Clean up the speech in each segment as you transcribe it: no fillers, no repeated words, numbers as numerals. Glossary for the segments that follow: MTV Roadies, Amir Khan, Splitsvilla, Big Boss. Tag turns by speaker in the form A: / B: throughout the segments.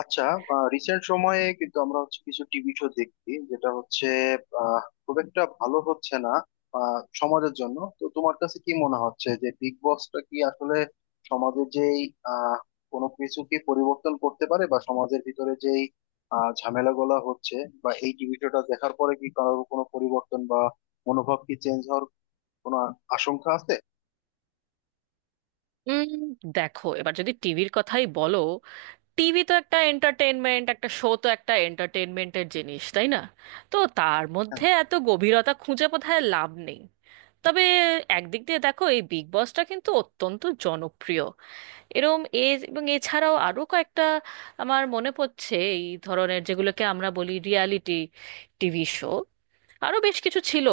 A: আচ্ছা। রিসেন্ট সময়ে কিন্তু আমরা হচ্ছে কিছু টিভি শো দেখি যেটা হচ্ছে খুব একটা ভালো হচ্ছে না। সমাজের জন্য তো তোমার কাছে কি মনে হচ্ছে যে বিগ বসটা কি আসলে সমাজের যেই আহ কোনো কিছু কি পরিবর্তন করতে পারে, বা সমাজের ভিতরে যেই ঝামেলাগুলা হচ্ছে, বা এই টিভি শোটা দেখার পরে কি কারোর কোনো পরিবর্তন বা মনোভাব কি চেঞ্জ হওয়ার কোনো আশঙ্কা আছে?
B: উম, দেখো, এবার যদি টিভির কথাই বলো, টিভি তো একটা এন্টারটেনমেন্ট, একটা শো তো একটা এন্টারটেনমেন্টের জিনিস, তাই না? তো তার
A: হ্যাঁ।
B: মধ্যে এত গভীরতা খুঁজে বোধহয় লাভ নেই। তবে একদিক দিয়ে দেখো, এই বিগ বসটা কিন্তু অত্যন্ত জনপ্রিয়। এরম এ এবং এছাড়াও আরো কয়েকটা আমার মনে পড়ছে এই ধরনের, যেগুলোকে আমরা বলি রিয়ালিটি টিভি শো, আরো বেশ কিছু ছিল।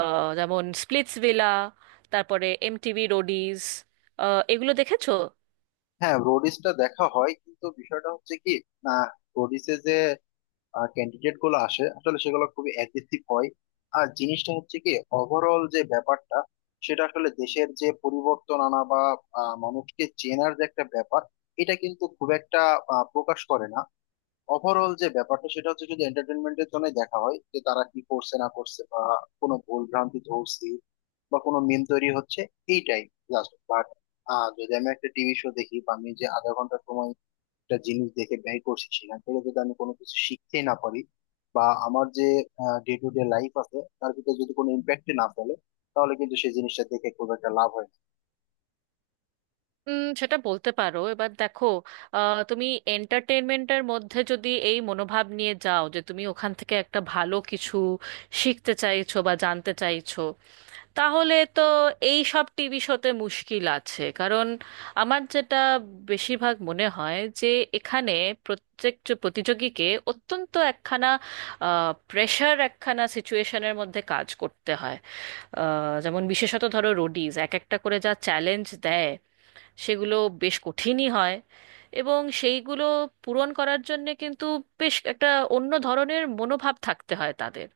B: যেমন স্প্লিটস ভিলা, তারপরে এমটিভি রোডিজ, এগুলো দেখেছো?
A: হ্যাঁ, রোডিসটা দেখা হয় কিন্তু বিষয়টা হচ্ছে কি, না, রোডিসে যে ক্যান্ডিডেট গুলো আসে আসলে সেগুলো খুবই অ্যাগ্রেসিভ হয়। আর জিনিসটা হচ্ছে কি, ওভারঅল যে ব্যাপারটা সেটা আসলে দেশের যে পরিবর্তন আনা বা মানুষকে চেনার যে একটা ব্যাপার, এটা কিন্তু খুব একটা প্রকাশ করে না। ওভারঅল যে ব্যাপারটা সেটা হচ্ছে যদি এন্টারটেনমেন্টের জন্য দেখা হয় যে তারা কি করছে না করছে, বা কোনো ভুল ভ্রান্তি ধরছি বা কোনো মিম তৈরি হচ্ছে, এইটাই জাস্ট বাট। যদি আমি একটা টিভি শো দেখি, বা আমি যে আধা ঘন্টা সময় একটা জিনিস দেখে ব্যয় করছি সেখান থেকে যদি আমি কোনো কিছু শিখতে না পারি, বা আমার যে ডে টু ডে লাইফ আছে তার ভিতরে যদি কোনো ইম্প্যাক্ট না ফেলে, তাহলে কিন্তু সেই জিনিসটা দেখে খুব একটা লাভ হয় না।
B: সেটা বলতে পারো। এবার দেখো, তুমি এন্টারটেনমেন্টের মধ্যে যদি এই মনোভাব নিয়ে যাও যে তুমি ওখান থেকে একটা ভালো কিছু শিখতে চাইছো বা জানতে চাইছো, তাহলে তো এই সব টিভি শোতে মুশকিল আছে, কারণ আমার যেটা বেশিরভাগ মনে হয় যে এখানে প্রত্যেক যে প্রতিযোগীকে অত্যন্ত একখানা প্রেশার, একখানা সিচুয়েশনের মধ্যে কাজ করতে হয়। যেমন বিশেষত ধরো রোডিজ এক একটা করে যা চ্যালেঞ্জ দেয়, সেগুলো বেশ কঠিনই হয়। এবং সেইগুলো পূরণ করার জন্যে কিন্তু বেশ একটা অন্য ধরনের মনোভাব থাকতে হয় তাদের।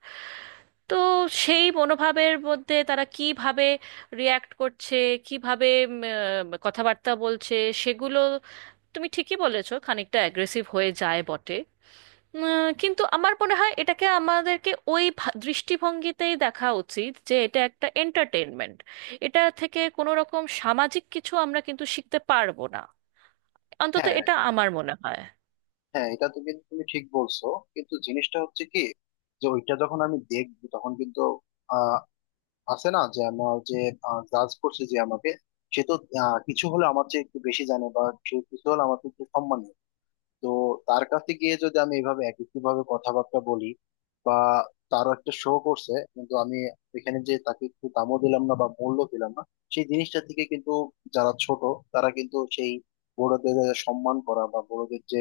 B: তো সেই মনোভাবের মধ্যে তারা কিভাবে রিয়াক্ট করছে, কিভাবে কথাবার্তা বলছে, সেগুলো তুমি ঠিকই বলেছো, খানিকটা অ্যাগ্রেসিভ হয়ে যায় বটে। উম, কিন্তু আমার মনে হয় এটাকে আমাদেরকে ওই দৃষ্টিভঙ্গিতেই দেখা উচিত যে এটা একটা এন্টারটেনমেন্ট। এটা থেকে কোনো রকম সামাজিক কিছু আমরা কিন্তু শিখতে পারবো না, অন্তত
A: হ্যাঁ।
B: এটা আমার মনে হয়।
A: হ্যাঁ, এটা তো কিন্তু তুমি ঠিক বলছো, কিন্তু জিনিসটা হচ্ছে কি, যে ওইটা যখন আমি দেখবো তখন কিন্তু আহ আছে না যে আমার যে জাজ করছে যে আমাকে, সে তো কিছু হলে আমার চেয়ে একটু বেশি জানে, বা সে কিছু হলে আমার থেকে একটু সম্মান, তো তার কাছে গিয়ে যদি আমি এইভাবে একই ভাবে কথাবার্তা বলি, বা তারও একটা শো করছে কিন্তু আমি এখানে যে তাকে একটু দামও দিলাম না বা মূল্য দিলাম না, সেই জিনিসটা থেকে কিন্তু যারা ছোট তারা কিন্তু সেই বড়দের সম্মান করা বা বড়দের যে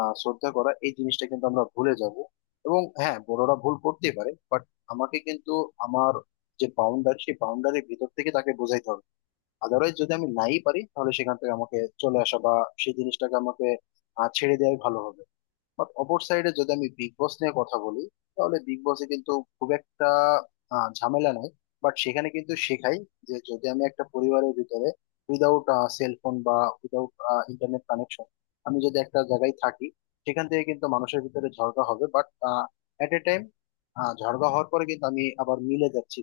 A: শ্রদ্ধা করা এই জিনিসটা কিন্তু আমরা ভুলে যাব। এবং হ্যাঁ, বড়রা ভুল করতেই পারে বাট আমাকে কিন্তু আমার যে বাউন্ডারি সেই বাউন্ডারির ভিতর থেকে তাকে বোঝাইতে হবে। আদারওয়াইজ যদি আমি নাই পারি তাহলে সেখান থেকে আমাকে চলে আসা, বা সেই জিনিসটাকে আমাকে ছেড়ে দেওয়াই ভালো হবে। বাট অপর সাইডে যদি আমি বিগ বস নিয়ে কথা বলি তাহলে বিগ বসে কিন্তু খুব একটা ঝামেলা নাই। বাট সেখানে কিন্তু শেখাই যে যদি আমি একটা পরিবারের ভিতরে উইদাউট সেলফোন বা উইদাউট ইন্টারনেট কানেকশন, আমি যদি একটা জায়গায় থাকি, সেখান থেকে কিন্তু মানুষের ভিতরে ঝগড়া হবে, বাট এট এ টাইম ঝগড়া হওয়ার পরে কিন্তু আমি আবার মিলে যাচ্ছি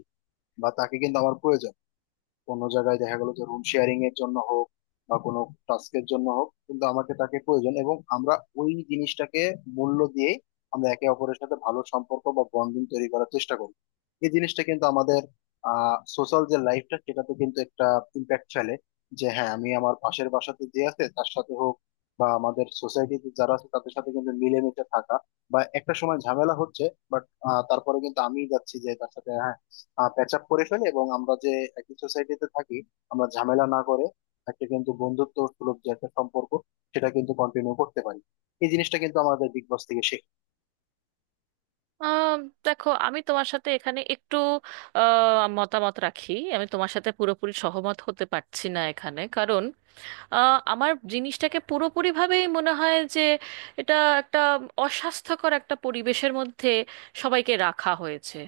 A: বা তাকে কিন্তু আমার প্রয়োজন। কোনো জায়গায় দেখা গেল যে রুম শেয়ারিং এর জন্য হোক, বা কোনো টাস্কের জন্য হোক, কিন্তু আমাকে তাকে প্রয়োজন, এবং আমরা ওই জিনিসটাকে মূল্য দিয়ে আমরা একে অপরের সাথে ভালো সম্পর্ক বা বন্ধন তৈরি করার চেষ্টা করি। এই জিনিসটা কিন্তু আমাদের সোশ্যাল যে লাইফটা সেটাতে কিন্তু একটা ইম্প্যাক্ট ফেলে, যে হ্যাঁ আমি আমার পাশের বাসাতে যে আছে তার সাথে হোক, বা আমাদের সোসাইটিতে যারা আছে তাদের সাথে কিন্তু মিলেমিশে থাকা, বা একটা সময় ঝামেলা হচ্ছে বাট তারপরে কিন্তু আমি যাচ্ছি যে তার সাথে, হ্যাঁ, প্যাচ আপ করে ফেলে এবং আমরা যে একই সোসাইটিতে থাকি, আমরা ঝামেলা না করে একটা কিন্তু বন্ধুত্ব সুলভ যে একটা সম্পর্ক সেটা কিন্তু কন্টিনিউ করতে পারি। এই জিনিসটা কিন্তু আমাদের বিগ বস থেকে শেখ।
B: আহ, দেখো, আমি তোমার সাথে এখানে একটু মতামত রাখি। আমি তোমার সাথে পুরোপুরি সহমত হতে পারছি না এখানে, কারণ আমার জিনিসটাকে পুরোপুরিভাবেই মনে হয় যে এটা একটা অস্বাস্থ্যকর একটা পরিবেশের মধ্যে সবাইকে রাখা হয়েছে,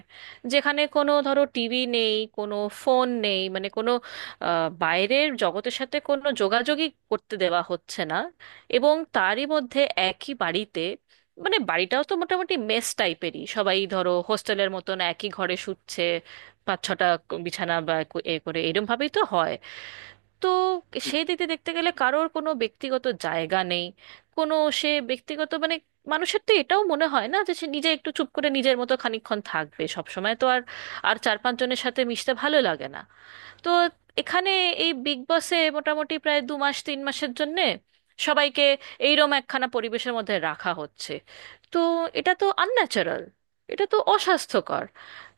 B: যেখানে কোনো ধরো টিভি নেই, কোনো ফোন নেই, মানে কোনো আহ, বাইরের জগতের সাথে কোনো যোগাযোগই করতে দেওয়া হচ্ছে না। এবং তারই মধ্যে একই বাড়িতে, মানে বাড়িটাও তো মোটামুটি মেস টাইপেরই, সবাই ধরো হোস্টেলের মতন একই ঘরে শুচ্ছে, পাঁচ ছটা বিছানা বা এ করে এরম ভাবেই তো হয়। তো সেই দিকে দেখতে গেলে কারোর কোনো ব্যক্তিগত জায়গা নেই, কোনো সে ব্যক্তিগত মানে, মানুষের তো এটাও মনে হয় না যে সে নিজে একটু চুপ করে নিজের মতো খানিকক্ষণ থাকবে। সব সময় তো আর আর চার পাঁচ জনের সাথে মিশতে ভালো লাগে না। তো এখানে এই বিগ বসে মোটামুটি প্রায় দু মাস তিন মাসের জন্যে সবাইকে এইরম একখানা পরিবেশের মধ্যে রাখা হচ্ছে। তো এটা তো আনন্যাচারাল, এটা তো অস্বাস্থ্যকর।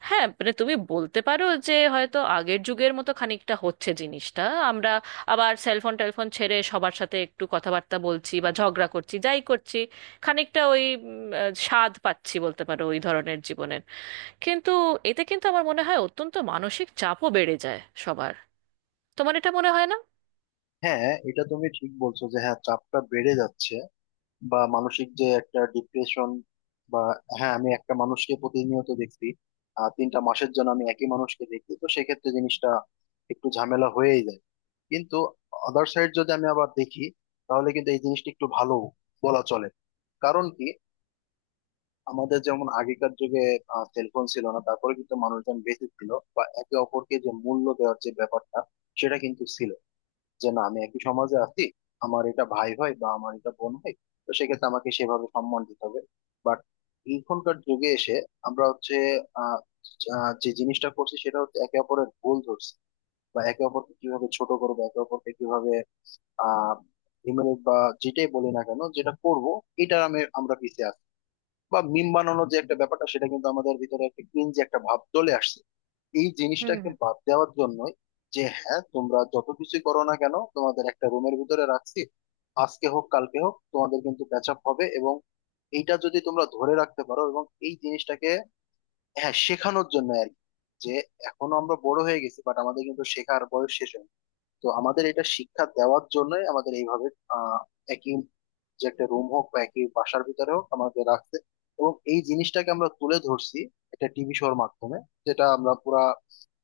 B: হ্যাঁ, মানে তুমি বলতে পারো যে হয়তো আগের যুগের মতো খানিকটা হচ্ছে জিনিসটা, আমরা আবার সেলফোন টেলফোন ছেড়ে সবার সাথে একটু কথাবার্তা বলছি বা ঝগড়া করছি, যাই করছি, খানিকটা ওই স্বাদ পাচ্ছি, বলতে পারো, ওই ধরনের জীবনের। কিন্তু এতে কিন্তু আমার মনে হয় অত্যন্ত মানসিক চাপও বেড়ে যায় সবার। তোমার এটা মনে হয় না?
A: হ্যাঁ, এটা তুমি ঠিক বলছো যে হ্যাঁ চাপটা বেড়ে যাচ্ছে, বা মানসিক যে একটা ডিপ্রেশন, বা হ্যাঁ আমি একটা মানুষকে প্রতিনিয়ত দেখছি, 3টা মাসের জন্য আমি একই মানুষকে দেখি তো সেক্ষেত্রে জিনিসটা একটু ঝামেলা হয়েই যায়। কিন্তু আদার সাইড যদি আমি আবার দেখি তাহলে কিন্তু এই জিনিসটা একটু ভালো বলা চলে। কারণ কি, আমাদের যেমন আগেকার যুগে সেলফোন ছিল না, তারপরে কিন্তু মানুষজন বেঁচে ছিল, বা একে অপরকে যে মূল্য দেওয়ার যে ব্যাপারটা সেটা কিন্তু ছিল, যে না আমি একই সমাজে আছি, আমার এটা ভাই হয় বা আমার এটা বোন হয়, তো সেক্ষেত্রে আমাকে সেভাবে সম্মান দিতে হবে। বাট এখনকার যুগে এসে আমরা হচ্ছে আহ আহ, যে জিনিসটা করছি সেটা হচ্ছে একে অপরের ভুল ধরছি, বা একে অপরকে কিভাবে ছোট করবো, একে অপরকে কিভাবে আহ ডিমেরিট, বা যেটাই বলি না কেন যেটা করব, এটা আমি আমরা পিছিয়ে আছি, বা মিম বানানোর যে একটা ব্যাপারটা সেটা কিন্তু আমাদের ভিতরে একটা ক্রিঞ্জ একটা ভাব চলে আসছে। এই
B: হুম,
A: জিনিসটাকে
B: হুম।
A: বাদ দেওয়ার জন্য যে হ্যাঁ তোমরা যত কিছুই করো না কেন তোমাদের একটা রুমের ভিতরে রাখছি, আজকে হোক কালকে হোক তোমাদের কিন্তু প্যাচ আপ হবে, এবং এইটা যদি তোমরা ধরে রাখতে পারো, এবং এই জিনিসটাকে হ্যাঁ শেখানোর জন্য আর কি, যে এখনো আমরা বড় হয়ে গেছি বাট আমাদের কিন্তু শেখার বয়স শেষ হয়নি। তো আমাদের এটা শিক্ষা দেওয়ার জন্যই আমাদের এইভাবে আহ, একই যে একটা রুম হোক, বা একই বাসার ভিতরে হোক, আমাদের রাখছে, এবং এই জিনিসটাকে আমরা তুলে ধরছি একটা টিভি শোর মাধ্যমে, যেটা আমরা পুরা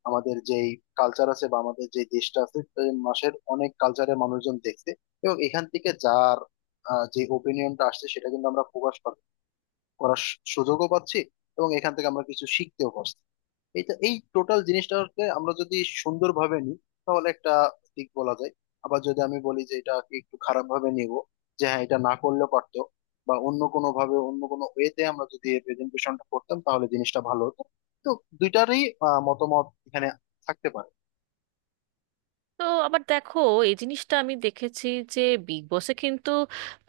A: আমাদের যেই কালচার আছে বা আমাদের যে দেশটা আছে সেই মাসের অনেক কালচারের মানুষজন দেখছে, এবং এখান থেকে যার যে ওপিনিয়নটা আসছে সেটা কিন্তু আমরা প্রকাশ করার সুযোগও পাচ্ছি, এবং এখান থেকে আমরা কিছু শিখতেও পারছি। এই তো, এই টোটাল জিনিসটাকে আমরা যদি সুন্দরভাবে নিই তাহলে একটা দিক বলা যায়। আবার যদি আমি বলি যে এটাকে একটু খারাপ ভাবে নিব, যে হ্যাঁ এটা না করলেও পারতো, বা অন্য কোনো ভাবে অন্য কোনো ওয়েতে আমরা যদি প্রেজেন্টেশনটা করতাম তাহলে জিনিসটা ভালো হতো। তো দুইটারই মতামত এখানে থাকতে পারে।
B: তো আবার দেখো, এই জিনিসটা আমি দেখেছি যে বিগ বসে কিন্তু,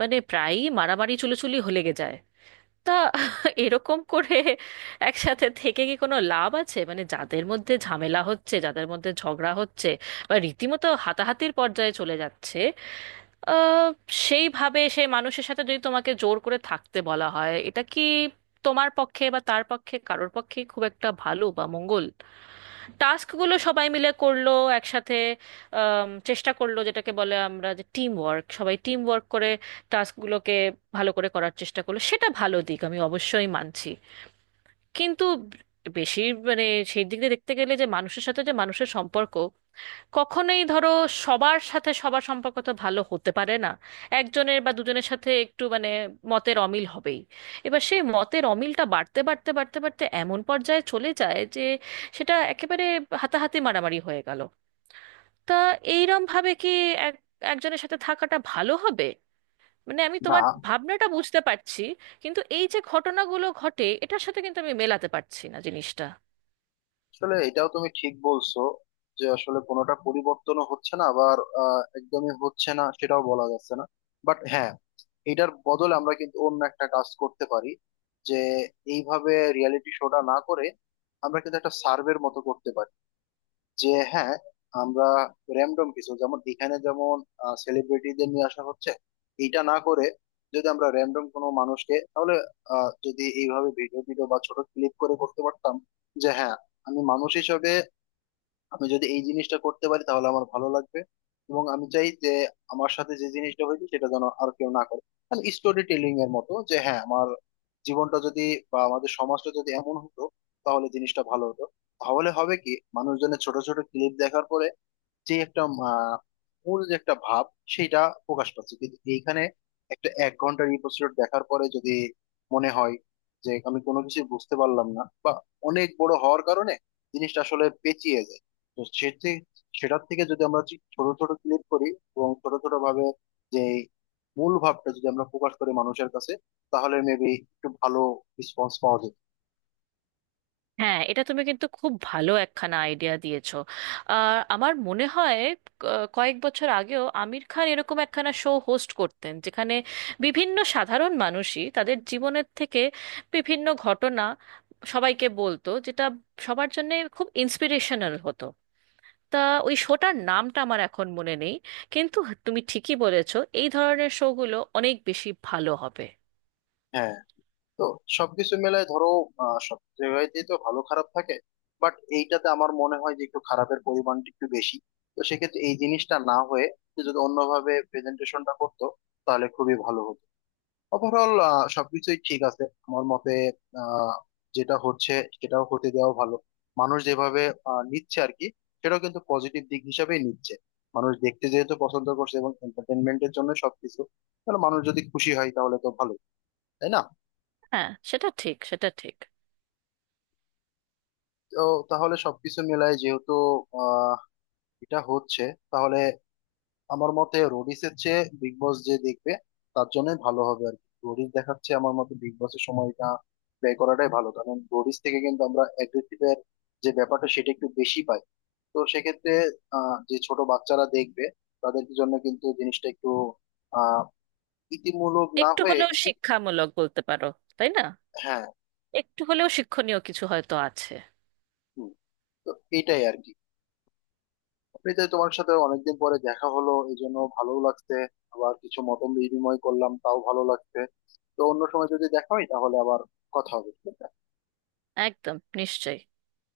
B: মানে, প্রায়ই মারামারি চুলোচুলি হয়ে লেগে যায়। তা এরকম করে একসাথে থেকে কি কোনো লাভ আছে? মানে যাদের মধ্যে ঝামেলা হচ্ছে, যাদের মধ্যে ঝগড়া হচ্ছে, বা রীতিমতো হাতাহাতির পর্যায়ে চলে যাচ্ছে, আহ সেইভাবে সেই মানুষের সাথে যদি তোমাকে জোর করে থাকতে বলা হয়, এটা কি তোমার পক্ষে বা তার পক্ষে কারোর পক্ষে খুব একটা ভালো বা মঙ্গল? টাস্কগুলো সবাই মিলে করলো একসাথে, চেষ্টা করলো যেটাকে বলে আমরা যে টিম ওয়ার্ক, সবাই টিম ওয়ার্ক করে টাস্কগুলোকে ভালো করে করার চেষ্টা করলো, সেটা ভালো দিক, আমি অবশ্যই মানছি। কিন্তু বেশি, মানে, সেই দিক দিয়ে দেখতে গেলে, যে মানুষের সাথে যে মানুষের সম্পর্ক, কখনোই ধরো সবার সাথে সবার সম্পর্ক তো ভালো হতে পারে না, একজনের বা দুজনের সাথে একটু মানে মতের অমিল হবেই। এবার সেই মতের অমিলটা বাড়তে বাড়তে বাড়তে বাড়তে এমন পর্যায়ে চলে যায় যে সেটা একেবারে হাতাহাতি মারামারি হয়ে গেল। তা এইরম ভাবে কি এক একজনের সাথে থাকাটা ভালো হবে? মানে আমি তোমার
A: না,
B: ভাবনাটা বুঝতে পারছি, কিন্তু এই যে ঘটনাগুলো ঘটে, এটার সাথে কিন্তু আমি মেলাতে পারছি না জিনিসটা।
A: আসলে এটাও তুমি ঠিক বলছো যে আসলে কোনোটা পরিবর্তনও হচ্ছে না, আবার একদমই হচ্ছে না সেটাও বলা যাচ্ছে না। বাট হ্যাঁ, এটার বদলে আমরা কিন্তু অন্য একটা কাজ করতে পারি, যে এইভাবে রিয়েলিটি শোটা না করে আমরা কিন্তু একটা সার্ভের মতো করতে পারি, যে হ্যাঁ আমরা র্যান্ডম কিছু, যেমন এখানে যেমন সেলিব্রিটিদের নিয়ে আসা হচ্ছে এটা না করে যদি আমরা র্যান্ডম কোনো মানুষকে, তাহলে যদি এইভাবে ভিডিও ভিডিও বা ছোট ক্লিপ করে করতে পারতাম, যে হ্যাঁ আমি মানুষ হিসেবে, আমি যদি এই জিনিসটা করতে পারি তাহলে আমার ভালো লাগবে, এবং আমি চাই যে আমার সাথে যে জিনিসটা হয়েছে সেটা যেন আর কেউ না করে। মানে স্টোরি টেলিং এর মতো, যে হ্যাঁ আমার জীবনটা যদি, বা আমাদের সমাজটা যদি এমন হতো তাহলে জিনিসটা ভালো হতো। তাহলে হবে কি, মানুষজনের ছোট ছোট ক্লিপ দেখার পরে যে একটা আহ, মূল যে একটা ভাব সেটা প্রকাশ পাচ্ছে কিন্তু এইখানে। একটা এক ঘন্টার এপিসোড দেখার পরে যদি মনে হয় যে আমি কোনো কিছু বুঝতে পারলাম না, বা অনেক বড় হওয়ার কারণে জিনিসটা আসলে পেঁচিয়ে যায়, তো সেটি, সেটার থেকে যদি আমরা ঠিক ছোট ছোট ক্লিপ করি, এবং ছোট ছোট ভাবে যে মূল ভাবটা যদি আমরা প্রকাশ করি মানুষের কাছে, তাহলে মেবি একটু ভালো রেসপন্স পাওয়া যেত।
B: হ্যাঁ, এটা তুমি কিন্তু খুব ভালো একখানা আইডিয়া দিয়েছো। আর আমার মনে হয় ক- কয়েক বছর আগেও আমির খান এরকম একখানা শো হোস্ট করতেন, যেখানে বিভিন্ন সাধারণ মানুষই তাদের জীবনের থেকে বিভিন্ন ঘটনা সবাইকে বলতো, যেটা সবার জন্য খুব ইন্সপিরেশনাল হতো। তা ওই শোটার নামটা আমার এখন মনে নেই, কিন্তু তুমি ঠিকই বলেছো, এই ধরনের শোগুলো অনেক বেশি ভালো হবে।
A: হ্যাঁ। তো সবকিছু মেলায় ধরো, সব জায়গাতেই তো ভালো খারাপ থাকে, বাট এইটাতে আমার মনে হয় যে একটু খারাপের পরিমাণটা একটু বেশি। তো সেক্ষেত্রে এই জিনিসটা না হয়ে, সে যদি অন্যভাবে প্রেজেন্টেশনটা করতো তাহলে খুবই ভালো হতো। ওভারঅল সবকিছুই ঠিক আছে আমার মতে। আহ যেটা হচ্ছে সেটাও হতে দেওয়া ভালো, মানুষ যেভাবে নিচ্ছে আর কি, সেটাও কিন্তু পজিটিভ দিক হিসাবেই নিচ্ছে। মানুষ দেখতে যেহেতু পছন্দ করছে এবং এন্টারটেনমেন্টের জন্য সবকিছু, তাহলে মানুষ যদি খুশি হয় তাহলে তো ভালো, তাই না?
B: হ্যাঁ, সেটা ঠিক, সেটা ঠিক।
A: তো তাহলে সবকিছু মিলাই যেহেতু আহ এটা হচ্ছে, তাহলে আমার মতে রোডিসের চেয়ে বিগ বস যে দেখবে তার জন্য ভালো হবে আর কি। রোডিস দেখাচ্ছে আমার মতে বিগ বসের সময়টা ব্যয় করাটাই ভালো, কারণ রোডিস থেকে কিন্তু আমরা অ্যাগ্রেসিভের যে ব্যাপারটা সেটা একটু বেশি পাই। তো সেক্ষেত্রে যে ছোট বাচ্চারা দেখবে তাদের জন্য কিন্তু জিনিসটা একটু আহ ইতিমূলক না
B: একটু
A: হয়ে
B: হলেও
A: ইতি।
B: শিক্ষামূলক, বলতে পারো, তাই না?
A: হ্যাঁ।
B: একটু হলেও শিক্ষণীয় কিছু হয়তো আছে।
A: হুম। তো এটাই আর কি। অফিসে তোমার সাথে অনেকদিন পরে দেখা হলো এই জন্য ভালো লাগছে। আবার কিছু মত বিনিময় করলাম তাও ভালো লাগছে। তো অন্য সময় যদি দেখা হয় তাহলে আবার কথা হবে, ঠিক আছে?
B: একদম নিশ্চয়ই